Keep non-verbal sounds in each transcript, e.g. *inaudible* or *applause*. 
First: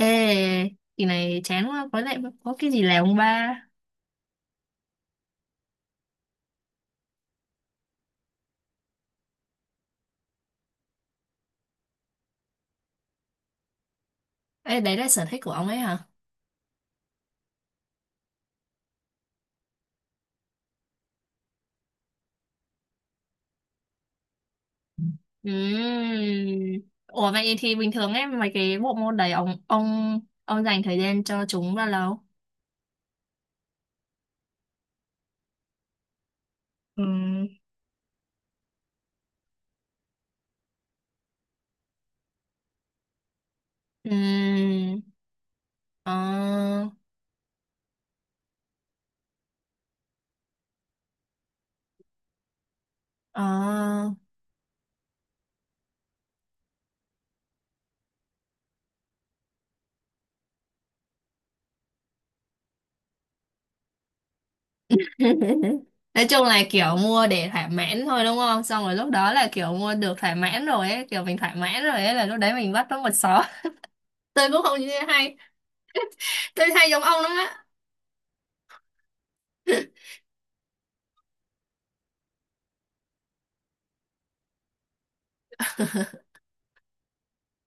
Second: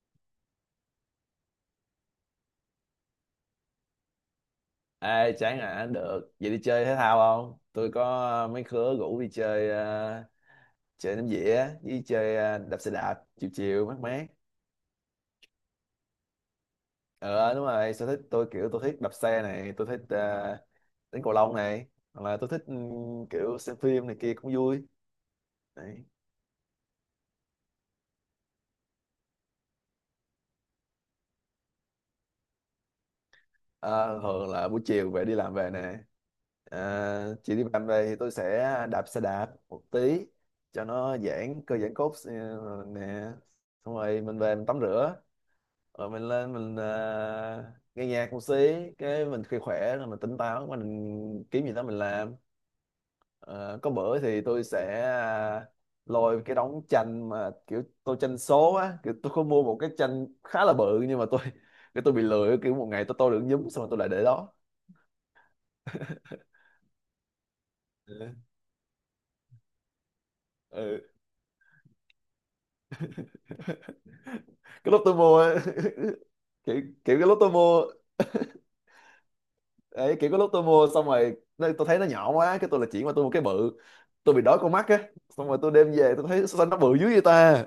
Ê, kỳ này chán quá, có lẽ có cái gì làm không ba? Ê, chán à, được. Vậy đi chơi thể thao không? Tôi có mấy khứa rủ đi chơi chơi ném dĩa với chơi đạp xe đạp chiều chiều mát mát. Ê, đấy là sở thích của ông ấy hả? Ờ đúng rồi, sở thích tôi kiểu tôi thích đạp xe này, tôi thích đánh cầu lông này, hoặc là tôi thích kiểu xem phim này kia cũng vui. Đấy. Ừm. Ủa vậy thì bình thường ấy, mấy cái bộ môn đấy ông dành thời gian cho chúng bao lâu? Ờ, thường là buổi chiều về đi làm về nè. Ừ. Ờ, chị đi làm về thì tôi sẽ đạp xe đạp một tí cho nó giãn cơ giãn cốt nè. Xong rồi mình về mình tắm Ừm. rửa rồi mình lên mình Ờ, à, nghe nhạc một xí cái mình khi khỏe rồi mình tỉnh táo mình kiếm gì đó mình làm. Ờ, có ờ. bữa thì tôi sẽ à, lôi cái đống tranh mà kiểu tôi tranh số á, kiểu tôi có mua một cái tranh khá là bự, nhưng mà cái tôi bị lười, kiểu một ngày tôi được nhúm xong rồi tôi lại để đó. *laughs* Nói chung là kiểu mua để thỏa mãn thôi Ừ. đúng không? Xong rồi lúc đó là kiểu mua được thỏa mãn rồi Ừ. ấy, kiểu mình thỏa mãn rồi ấy là lúc đấy mình bắt nó một xó. *laughs* *laughs* Tôi cũng không như Cái thế lúc tôi hay, mua á, *laughs* tôi kiểu, hay giống kiểu ông cái lắm lúc tôi á. mua. Đấy, kiểu có lúc tôi mua xong rồi tôi thấy nó nhỏ quá cái tôi là chuyển qua tôi mua cái bự, tôi bị đói con mắt á, xong rồi tôi đem về tôi thấy sao nó bự dữ vậy ta.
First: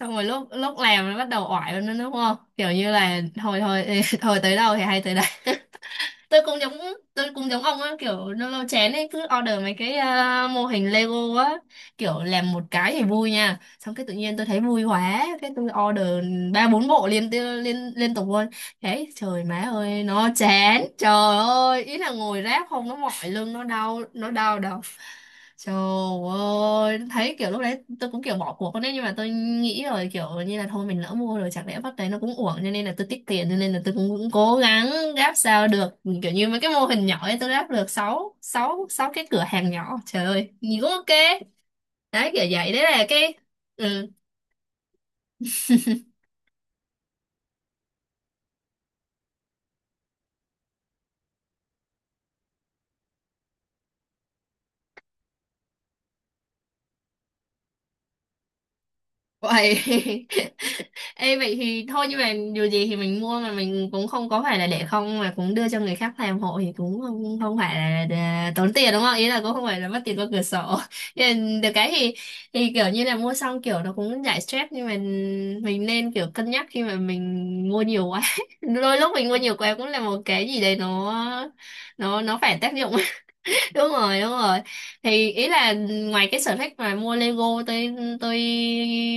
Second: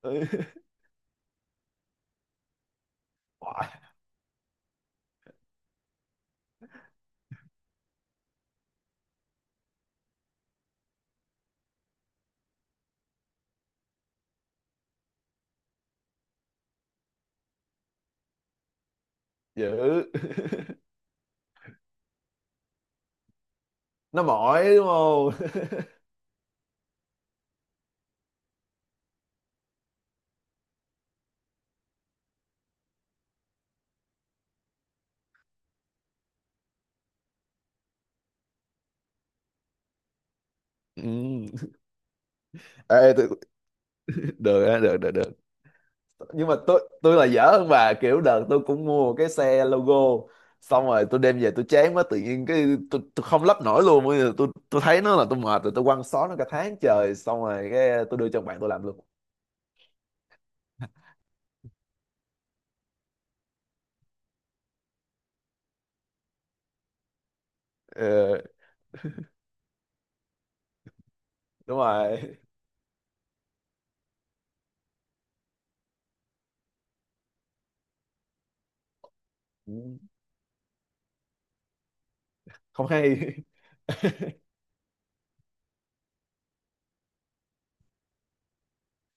Xong rồi Ừ. lúc lúc làm nó bắt đầu oải lên nữa đúng không, kiểu như là thôi Oải, thôi *laughs* thôi tới đâu thì hay tới đấy. *laughs* tôi cũng giống tôi cũng giống ông á, kiểu lâu lâu chén ấy cứ order mấy cái mô hình Lego á, kiểu làm một cái thì vui nha, xong cái tự nhiên tôi thấy vui quá cái tôi order ba bốn bộ liên liên liên tục luôn. Thế trời má ơi dữ. *laughs* nó chán, trời ơi, ý là ngồi ráp không nó mỏi lưng Nó nó đau mỏi đầu. đúng không? Trời *laughs* ơi, thấy kiểu lúc đấy tôi cũng kiểu bỏ cuộc con đấy, nhưng mà tôi nghĩ rồi kiểu như là thôi mình lỡ mua rồi chẳng lẽ bắt đấy nó cũng uổng, cho nên là tôi tiết kiệm, cho nên là tôi cũng cố gắng ráp sao được, kiểu như mấy cái mô hình nhỏ ấy tôi ráp được sáu sáu sáu cái cửa hàng nhỏ, trời ơi nhìn cũng ok. Ừ. Đấy, kiểu vậy đấy là Ê, cái, ừ, được á, được, được, được. Nhưng mà tôi là dở hơn bà, kiểu đợt tôi cũng mua cái xe logo, xong rồi tôi đem về tôi chán quá tự nhiên cái tôi không lắp nổi luôn, bây giờ tôi thấy nó là tôi mệt rồi, tôi quăng xó nó cả tháng trời, xong rồi cái tôi đưa cho bạn tôi làm luôn. vậy. *laughs* Ê vậy thì thôi, nhưng mà dù gì thì mình mua mà mình cũng không có phải là để không mà cũng đưa cho người khác làm hộ, thì cũng không phải là Ờ, tốn tiền đúng không? Ý là cũng không phải là mất tiền qua cửa sổ. *laughs* Nhưng được đúng cái rồi. thì kiểu như là mua xong kiểu nó cũng giải stress, nhưng mà mình nên kiểu cân nhắc khi mà mình mua nhiều quá. *laughs* Đôi lúc mình mua nhiều Ừ, quá cũng là một cái gì đấy, nó phải tác không dụng. hay. Đúng rồi, đúng *laughs* rồi, thì ý là ngoài cái sở thích mà mua Lego tôi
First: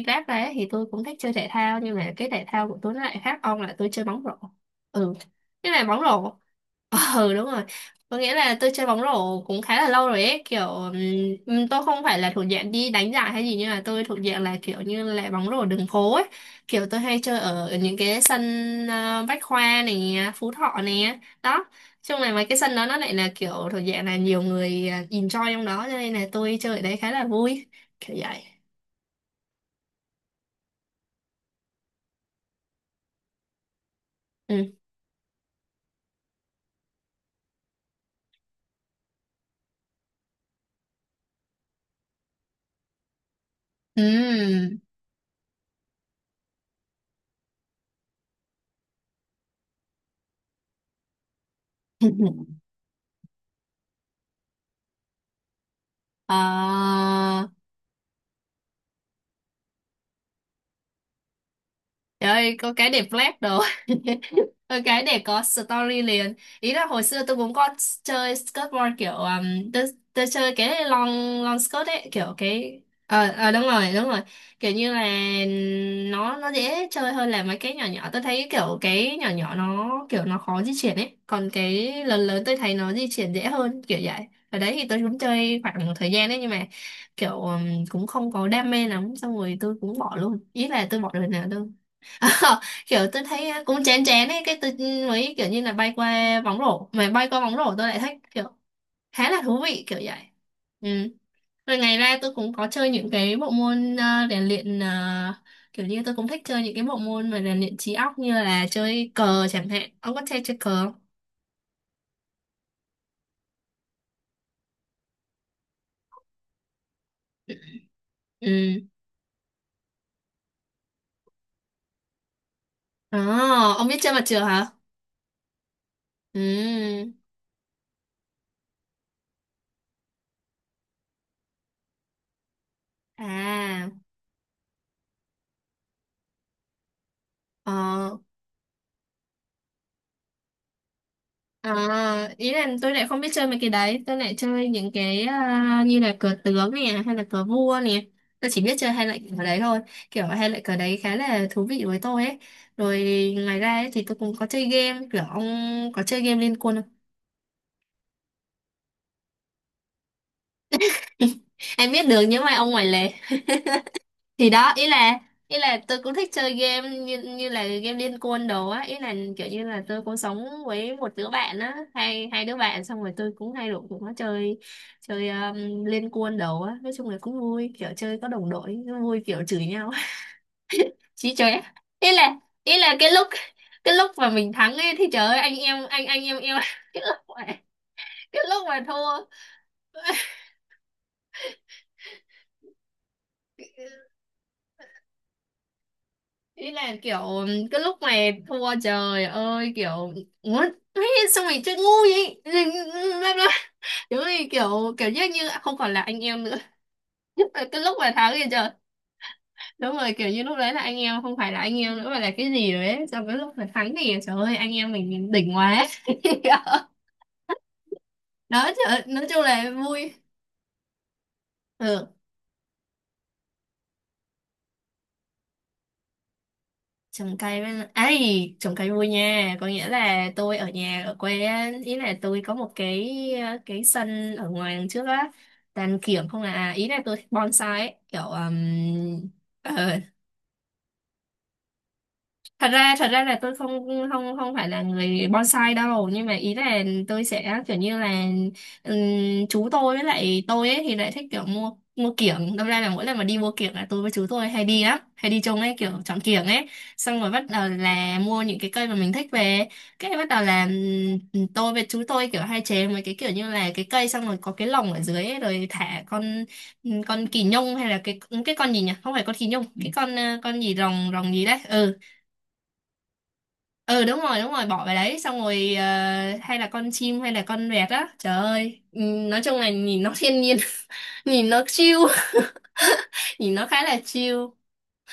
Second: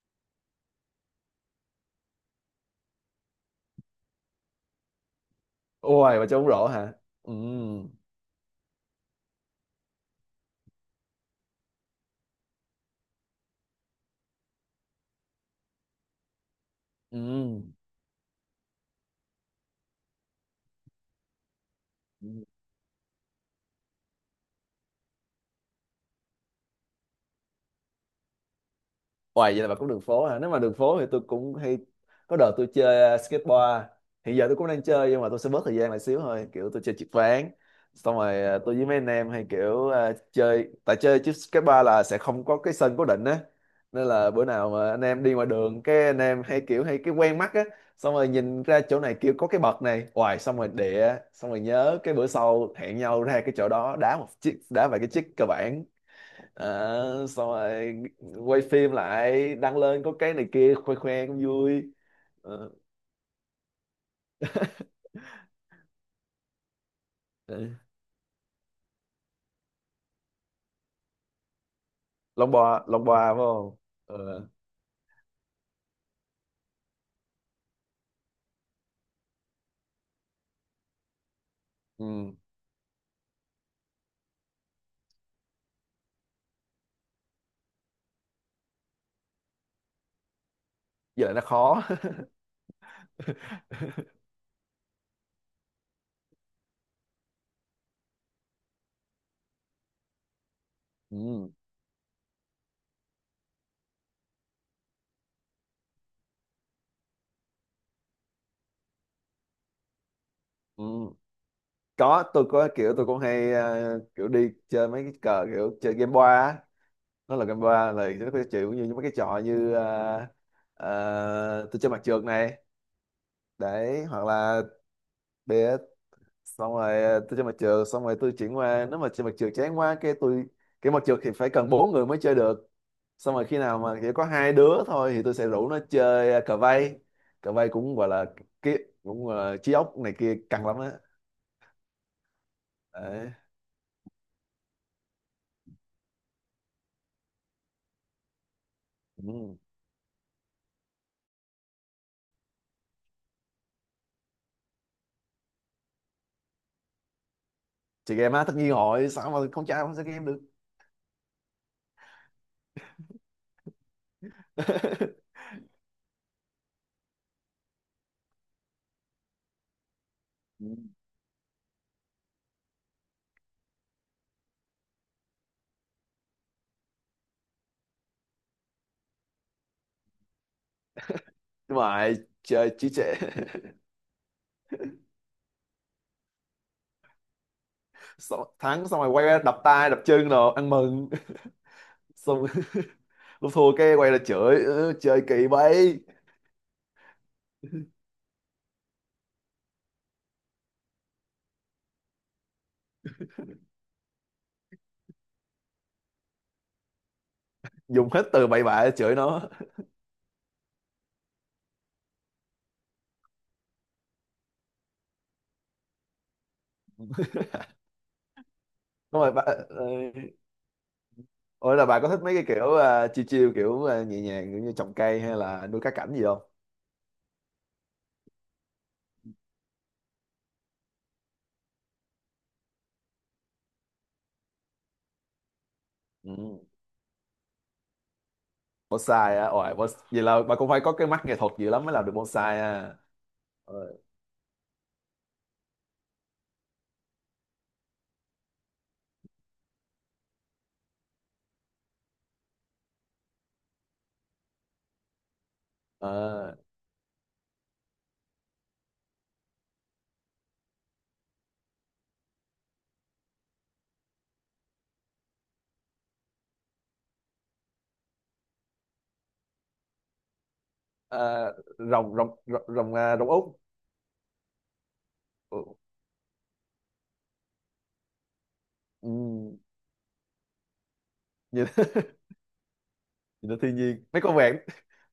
ráp ra ấy, thì tôi cũng thích chơi thể thao, nhưng mà cái thể thao của tôi nó lại khác ông là tôi chơi bóng rổ. Ừ, cái là bóng Ôi mà rổ. trông bóng rổ hả? Ừ, Ừ, *laughs* đúng rồi, có nghĩa là tôi chơi bóng rổ cũng khá là lâu rồi ấy, kiểu tôi không phải là thuộc dạng đi đánh giải hay gì, nhưng mà tôi thuộc dạng là kiểu như là bóng rổ đường phố ấy, kiểu tôi hay chơi ở những cái sân Bách Khoa này, Phú Thọ này đó, trong ừ. này mấy cái sân đó nó lại là kiểu thuộc dạng là nhiều người enjoy trong đó, cho nên là tôi chơi ở đấy khá là vui, kiểu vậy. Hoài vậy là bà cũng đường phố hả? Nếu mà đường phố thì tôi cũng hay, có đợt tôi chơi skateboard. Hiện giờ tôi cũng Ừ. đang chơi nhưng mà tôi sẽ bớt thời gian lại xíu thôi. Kiểu tôi chơi trượt ván. Xong rồi tôi với mấy anh em hay kiểu chơi tại chơi chứ skateboard là sẽ không có cái sân cố định á. Nên là bữa nào Ừm. mà anh em đi ngoài đường cái anh em hay kiểu hay cái quen mắt á, xong rồi nhìn ra chỗ này kiểu có cái bậc này, hoài xong rồi xong rồi nhớ cái bữa *laughs* sau hẹn nhau ra cái chỗ đó đá một chiếc đá vài cái chiếc cơ bản. Ờ, Ờ, xong rồi quay phim lại đăng lên có cái này kia khoe khoe cũng vui. trời ơi Ờ. có cái đẹp flash đồ. *laughs* Ừ, cái *laughs* để có story liền, ý là hồi xưa tôi cũng có Ừ. chơi skateboard, kiểu tôi chơi cái long long skirt ấy, kiểu cái, lông bò ờ phải ờ, đúng không? rồi đúng rồi, Ờ. kiểu như là nó dễ chơi hơn là mấy cái nhỏ nhỏ, tôi thấy kiểu cái nhỏ nhỏ nó kiểu nó khó di chuyển ấy, còn cái lớn Ừ. lớn tôi thấy nó di chuyển dễ hơn, kiểu vậy. Ở đấy thì tôi cũng chơi khoảng một thời gian đấy, nhưng mà kiểu cũng không có đam mê lắm, xong rồi tôi cũng bỏ luôn, ý là tôi bỏ Với rồi lại nó nào. khó. *laughs* Ờ, kiểu tôi thấy *laughs* á, cũng chén chén ấy, cái tôi mới kiểu như là bay qua bóng rổ, mà bay qua bóng rổ tôi lại thấy kiểu khá là thú vị, kiểu vậy. Ừ. Ừ. Rồi ngày ra tôi cũng có chơi những cái bộ môn rèn luyện, kiểu như tôi cũng thích chơi những cái bộ môn mà rèn luyện trí óc như là chơi cờ chẳng hạn, ông có chơi chơi cờ không? Ừ. Có, tôi có kiểu tôi cũng hay, kiểu đi chơi mấy cái cờ kiểu chơi game boa á. Nó là game boa là nó có chịu Ừ. như mấy cái trò như tôi chơi mặt trượt này, Ồ, ông biết đấy, chơi mặt hoặc trượt là hả? bè, Ừ. xong rồi tôi chơi mặt trượt xong rồi tôi chuyển qua, nếu mà chơi mặt trượt chán quá cái tôi, cái mặt trượt thì phải cần bốn người mới chơi được, xong rồi khi nào À, mà chỉ có hai đứa thôi thì tôi sẽ rủ nó chơi cờ vây, cờ vây cũng gọi ờ. là cái cũng trí óc này kia căng lắm á. À, ý là tôi lại không biết Đấy. chơi mấy cái đấy, tôi lại chơi những cái như là cờ tướng nè hay là cờ vua nè, tôi chỉ biết chơi hai loại cờ Ừ. đấy thôi, kiểu hai loại cờ đấy khá là thú vị với tôi ấy. Rồi ngoài ra ấy, thì tôi cũng có chơi game, kiểu ông có chơi game Liên Quân không? Chơi game á, tất nhiên rồi, sao mà con trai không chơi game được. *laughs* Em biết được những bài ông ngoài lề thì đó, ý là *laughs* tôi cũng thích chơi game như như là game Liên Quân đồ á, ý là kiểu như là tôi cũng sống Ừ. với một đứa bạn á, hai hai đứa bạn, xong rồi tôi cũng hay rủ cũng có chơi chơi Liên Quân đồ á, nói chung là cũng vui, kiểu chơi có đồng đội nó vui, kiểu chửi nhau. *laughs* Chí chơi á. Nhưng mà ý là chơi ý chí là cái trệ. lúc cái lúc mà mình thắng ấy thì trời ơi anh em, anh em yêu. *laughs* cái lúc mà *laughs* Xong, cái lúc mà thắng xong rồi thua, quay ra đập tay đập chân rồi ăn mừng xong. *laughs* Lúc thua cái quay ra chửi "Ơ, chơi kỳ vậy". ý là kiểu cái lúc này thua trời ơi kiểu muốn ấy, xong rồi chơi ngu vậy. Rồi, bla bla, đúng rồi, kiểu kiểu như như không còn là anh em nữa. *laughs* Nhất là cái lúc Dùng mà hết thắng thì từ bậy trời, bạ để chửi nó. đúng rồi, kiểu như lúc đấy là anh em không phải là anh em nữa mà là cái gì rồi đấy, xong cái lúc mà thắng thì trời ơi anh em mình đỉnh quá. *laughs* Đó, trời ơi, Đúng nói rồi chung bà, là ờ, vui. ủa là bà có Ừ. thích mấy cái kiểu à, chill chill kiểu à, nhẹ nhàng kiểu như trồng cây hay là nuôi cá cảnh gì không? Trồng cây với lại- ấy, trồng cây vui nha, có nghĩa là tôi ở nhà ở quê á, ý là tôi có một cái cái sân ở ngoài đằng trước á, tàn kiểm không Ừ. à, ý là tôi thích bonsai ấy, kiểu Bonsai á, ôi bonsai. Vậy là bà cũng phải có cái mắt nghệ thuật gì lắm mới làm được bonsai thật à? ra thật ra là tôi không, không phải là người bonsai đâu, nhưng mà ý là tôi sẽ kiểu như là chú tôi với lại tôi ấy thì lại thích kiểu mua mua kiểng, đâm ra là mỗi lần mà đi mua kiểng là tôi với chú tôi hay đi lắm, hay đi chung ấy, kiểu Ờ, chọn kiểng ờ, ấy, xong rồi bắt đầu là mua những cái cây mà mình thích về, cái bắt đầu là tôi với chú tôi kiểu hay chế mấy cái kiểu như là cái cây xong rồi có cái lồng ở dưới ấy, rồi thả con kỳ nhung, hay là cái con gì nhỉ, không phải con kỳ nhung, cái con con gì, rồng rồng gì ờ, đấy, ừ, rồng rồng rồng rồng, à, rồng út. ừ đúng rồi đúng rồi, bỏ về đấy xong Ừ. rồi hay là con chim hay là con vẹt á, trời ơi. Ừ, Nói nhìn. chung là nhìn nó thiên nhiên, *laughs* nhìn nó chill, *laughs* *laughs* Nhìn nhìn nó nó thiên khá là nhiên mấy con chill. vẹn,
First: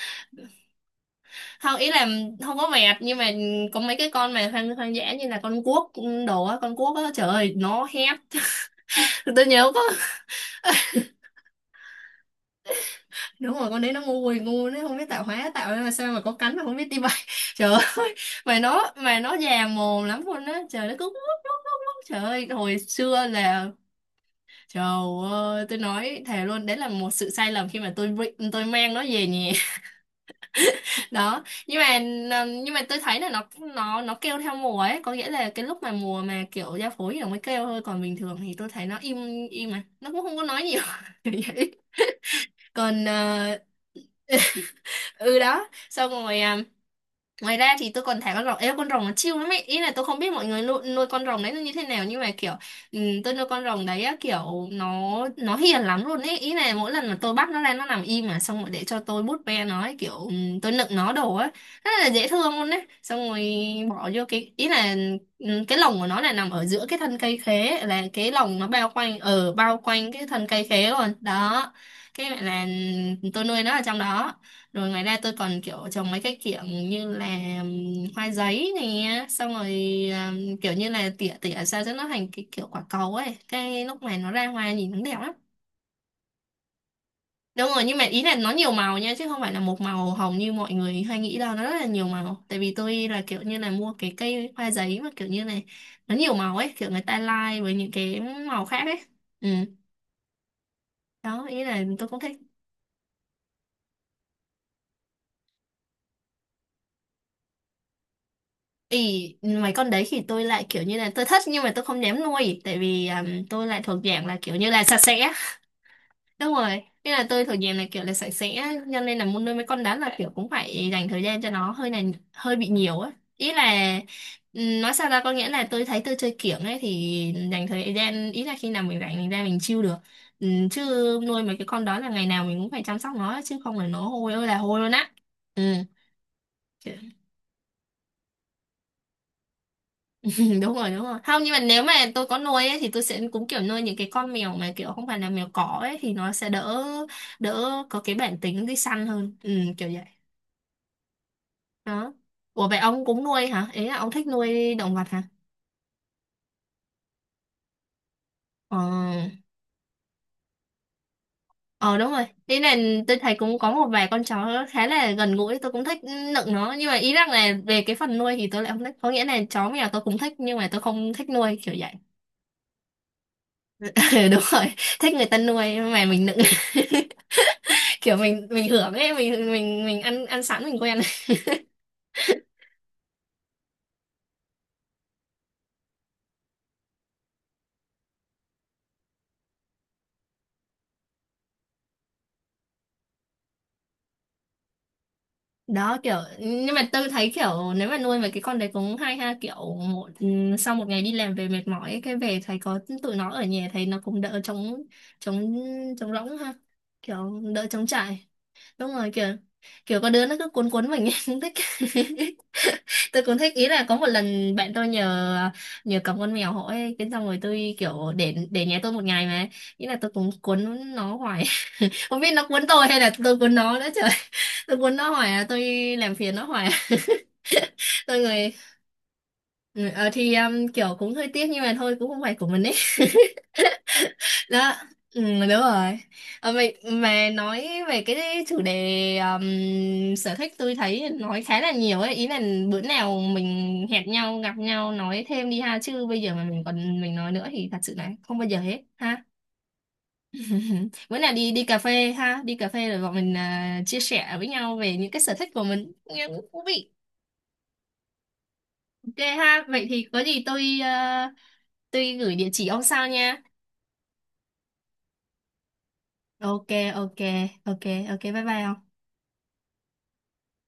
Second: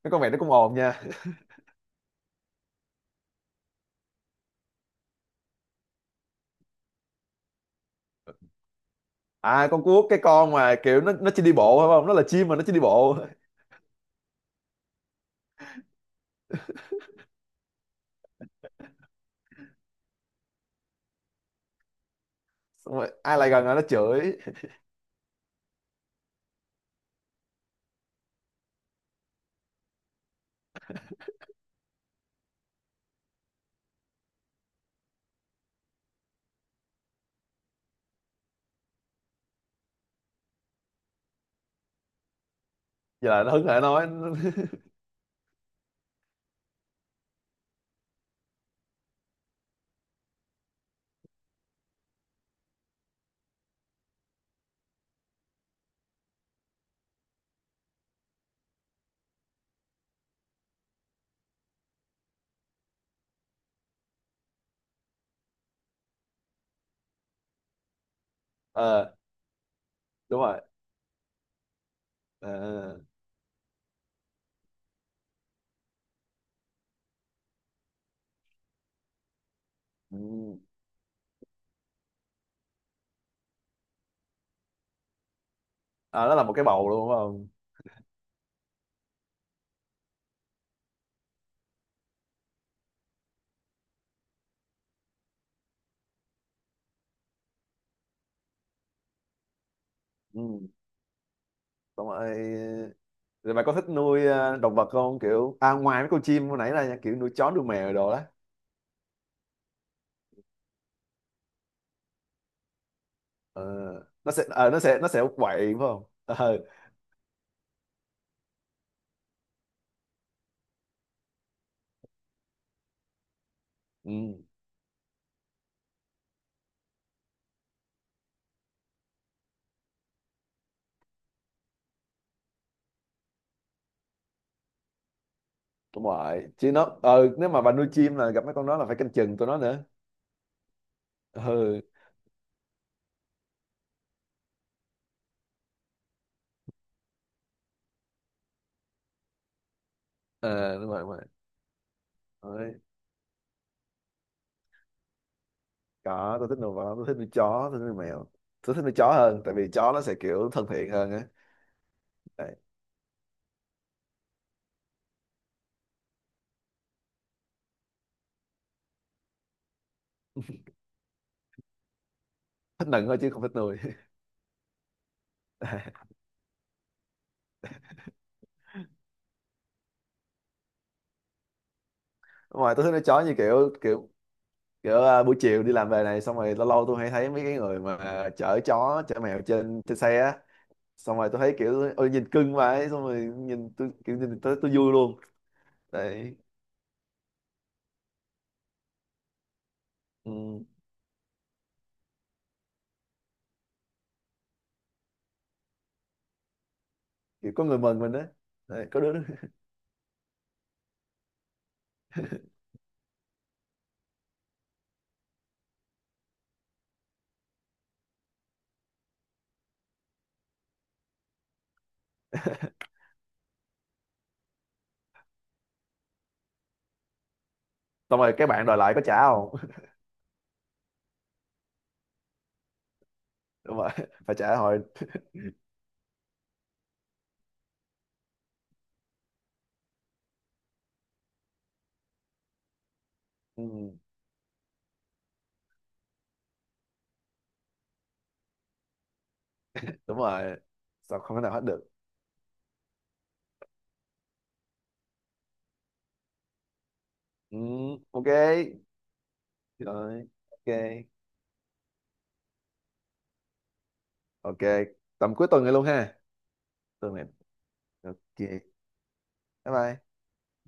mấy con vẹn nó cũng ồn nha. Không, ý là không có vẹt, nhưng mà có mấy cái con mà hoang hoang dã như là con cuốc đồ á, con cuốc á trời ơi nó hét. *laughs* Tôi À, nhớ có, con cuốc cái con mà kiểu nó chỉ đi bộ phải không? Nó là chim mà nó chỉ đi bộ. đúng rồi con đấy nó ngu quỳ ngu, nó không biết tạo hóa tạo ra mà sao mà có cánh mà không biết đi *laughs* bay. *laughs* Trời ơi, mà nó già mồm lắm luôn á trời, nó cứ lúc lúc lúc lúc trời ơi hồi Xong rồi xưa ai lại gần là, là nó chửi. trời ơi, tôi nói thề luôn, đấy là một sự sai lầm khi mà tôi mang nó về nhà. *laughs* Đó, nhưng mà tôi thấy là nó nó kêu theo mùa ấy, có nghĩa là cái lúc mà mùa mà kiểu giao phối thì nó mới kêu thôi, còn bình thường thì tôi thấy nó im im mà, nó cũng không có nói nhiều. *laughs* Kiểu vậy. Còn Vậy là nó hứng hở nói. ừ đó, xong rồi à, ngoài ra thì tôi còn thả con rồng, ê con rồng nó chill lắm ấy, ý là tôi không biết mọi người nuôi con rồng đấy nó như thế nào, nhưng mà kiểu ừ, tôi nuôi con rồng đấy á, kiểu nó hiền lắm luôn ấy, ý là mỗi lần mà tôi bắt nó ra nó nằm im mà, xong rồi để cho tôi bút ve nó ấy, kiểu ừ, tôi nựng nó đồ á, rất là dễ thương luôn đấy, xong rồi bỏ vô cái ý là ừ, cái lồng của nó là nằm ở giữa cái thân cây khế, là cái lồng nó bao *laughs* Ờ, quanh cái đúng thân rồi. cây khế luôn đó, cái là Ờ, ừ, tôi nuôi nó ở trong đó. Rồi ngoài ra tôi còn kiểu trồng mấy cái kiểu như là hoa giấy nè. Xong rồi ừ. Kiểu như là tỉa tỉa sao cho nó thành cái kiểu quả cầu ấy. Cái lúc này nó ra hoa nhìn nó đẹp lắm. À, nó là một cái bầu luôn đúng không? Đúng rồi, nhưng mà ý là nó nhiều màu nha. Chứ không phải là một màu hồng như mọi người hay nghĩ đâu. Nó rất là nhiều màu. Tại vì tôi là kiểu như là mua cái cây hoa giấy mà kiểu như này, nó nhiều màu ấy. Kiểu người ta lai với những cái màu khác ấy. Ừ, Ừ. đó, ý là Xong tôi cũng thích. rồi rồi mày có thích nuôi động vật không, kiểu à ngoài mấy con chim hồi nãy là nha, kiểu nuôi chó nuôi mèo đồ đó? Ý, mấy con đấy thì tôi lại kiểu như là tôi thích nhưng mà tôi không dám nuôi, tại vì Ờ, tôi lại thuộc dạng nó là sẽ kiểu như ờ, nó là sạch sẽ nó sẽ sẽ, quậy phải không? đúng Ờ, rồi, nên là tôi thuộc dạng là kiểu là sạch sẽ, cho nên là muốn nuôi mấy con đó là kiểu cũng phải dành thời gian cho nó hơi này, hơi bị nhiều á. Ý là ừ. Nói sao ra, có nghĩa là tôi thấy tôi chơi kiểng ấy, thì dành thời gian, ý là khi nào mình rảnh mình ra mình chill được. Chứ nuôi mấy cái con đó là ngày nào mình cũng phải chăm sóc nó, chứ không là nó hôi ơi là hôi luôn á. Ừ. Đúng rồi, chứ nó, nếu mà bà nuôi chim là gặp mấy con đó là phải canh chừng tụi nó nữa. Ừ, đúng rồi, đúng rồi, không, nhưng mà Ừ, nếu mà tôi có nuôi ấy, thì tôi sẽ cũng kiểu nuôi những cái con mèo mà kiểu không phải là mèo cỏ ấy, thì nó sẽ đỡ, đỡ có cái bản tính đi săn hơn. Ừ, kiểu vậy. ờ, đúng rồi, đúng rồi. Đó. Ủa, Đấy. vậy ông cũng nuôi hả, ý là ông thích nuôi động vật hả? Có, tôi thích nuôi vật lắm, tôi thích nuôi chó, tôi thích nuôi mèo. Tôi Ờ. thích nuôi chó hơn tại vì chó nó sẽ kiểu thân thiện hơn Ờ, đúng rồi, á. ý là tôi thấy cũng có một vài con chó khá là gần gũi, tôi cũng thích nựng nó, nhưng mà ý rằng là về cái phần nuôi thì tôi lại không thích. Có nghĩa là chó mèo tôi cũng thích nhưng mà tôi không thích nuôi, kiểu vậy. Thích nựng thôi chứ không thích nuôi. *laughs* Ừ, đúng rồi, thích người ta nuôi mà *laughs* mình nựng, kiểu mình hưởng ấy, mình ăn ăn sẵn mình quen. Ngoài tôi thích nuôi chó như kiểu kiểu kiểu à, buổi chiều đi làm về này xong rồi lâu lâu tôi hay thấy mấy cái người mà chở chó chở mèo trên trên xe á, xong rồi tôi thấy kiểu ôi nhìn cưng quá ấy, xong rồi nhìn tôi kiểu nhìn tôi vui luôn. Đó, kiểu Đấy. nhưng mà tôi thấy kiểu nếu mà nuôi mấy cái con đấy cũng hay ha, kiểu một, ừ, Ừ, sau một ngày đi làm về mệt mỏi ấy, cái về thấy có tụi nó ở nhà thấy nó cũng đỡ trống, trống, trống rỗng ha, kiểu kiểu có đỡ người trống mừng mình đấy, trải. đấy Đúng có rồi, đứa. kiểu kiểu có đứa nó cứ cuốn cuốn mình ấy, *laughs* cũng thích. Tôi cũng thích, ý là có một lần bạn tôi nhờ nhờ cầm con mèo hỏi cái, xong rồi tôi kiểu để nhà tôi một ngày mà ý là tôi cũng cuốn nó hoài, không biết nó cuốn *laughs* tôi hay là tôi cuốn nó nữa trời. *laughs* Tôi cuốn nó hoài à, tôi làm phiền nó hoài à. *laughs* Tôi Xong rồi các người, bạn đòi lại có trả không? ừ, *laughs* ờ, thì kiểu cũng hơi tiếc nhưng mà thôi cũng không phải của mình ấy. Đúng rồi, phải *laughs* trả Đó. hồi. Ừ, đúng rồi. Ờ, mày mà nói về cái chủ đề sở thích tôi thấy nói khá là nhiều ấy, ý là bữa nào *laughs* mình Ừ, hẹn nhau gặp nhau nói thêm đi ha, chứ bây giờ mà mình còn mình nói nữa thì thật sự là không bao giờ hết ha. đúng rồi. *laughs* Bữa Sao nào không thể đi nào hết đi cà được. phê ha, đi cà phê rồi bọn mình à, chia sẻ với nhau về những cái sở thích của mình. Nghe cũng thú vị. Ừ, ok. Ok ha, vậy thì có Rồi, gì ok. tôi à, tôi gửi địa chỉ ông sao nha. Ok. Tầm cuối tuần này luôn ha? Ok. Tuần ok này. ok Ok. ok, bye bye ông. Bye bye.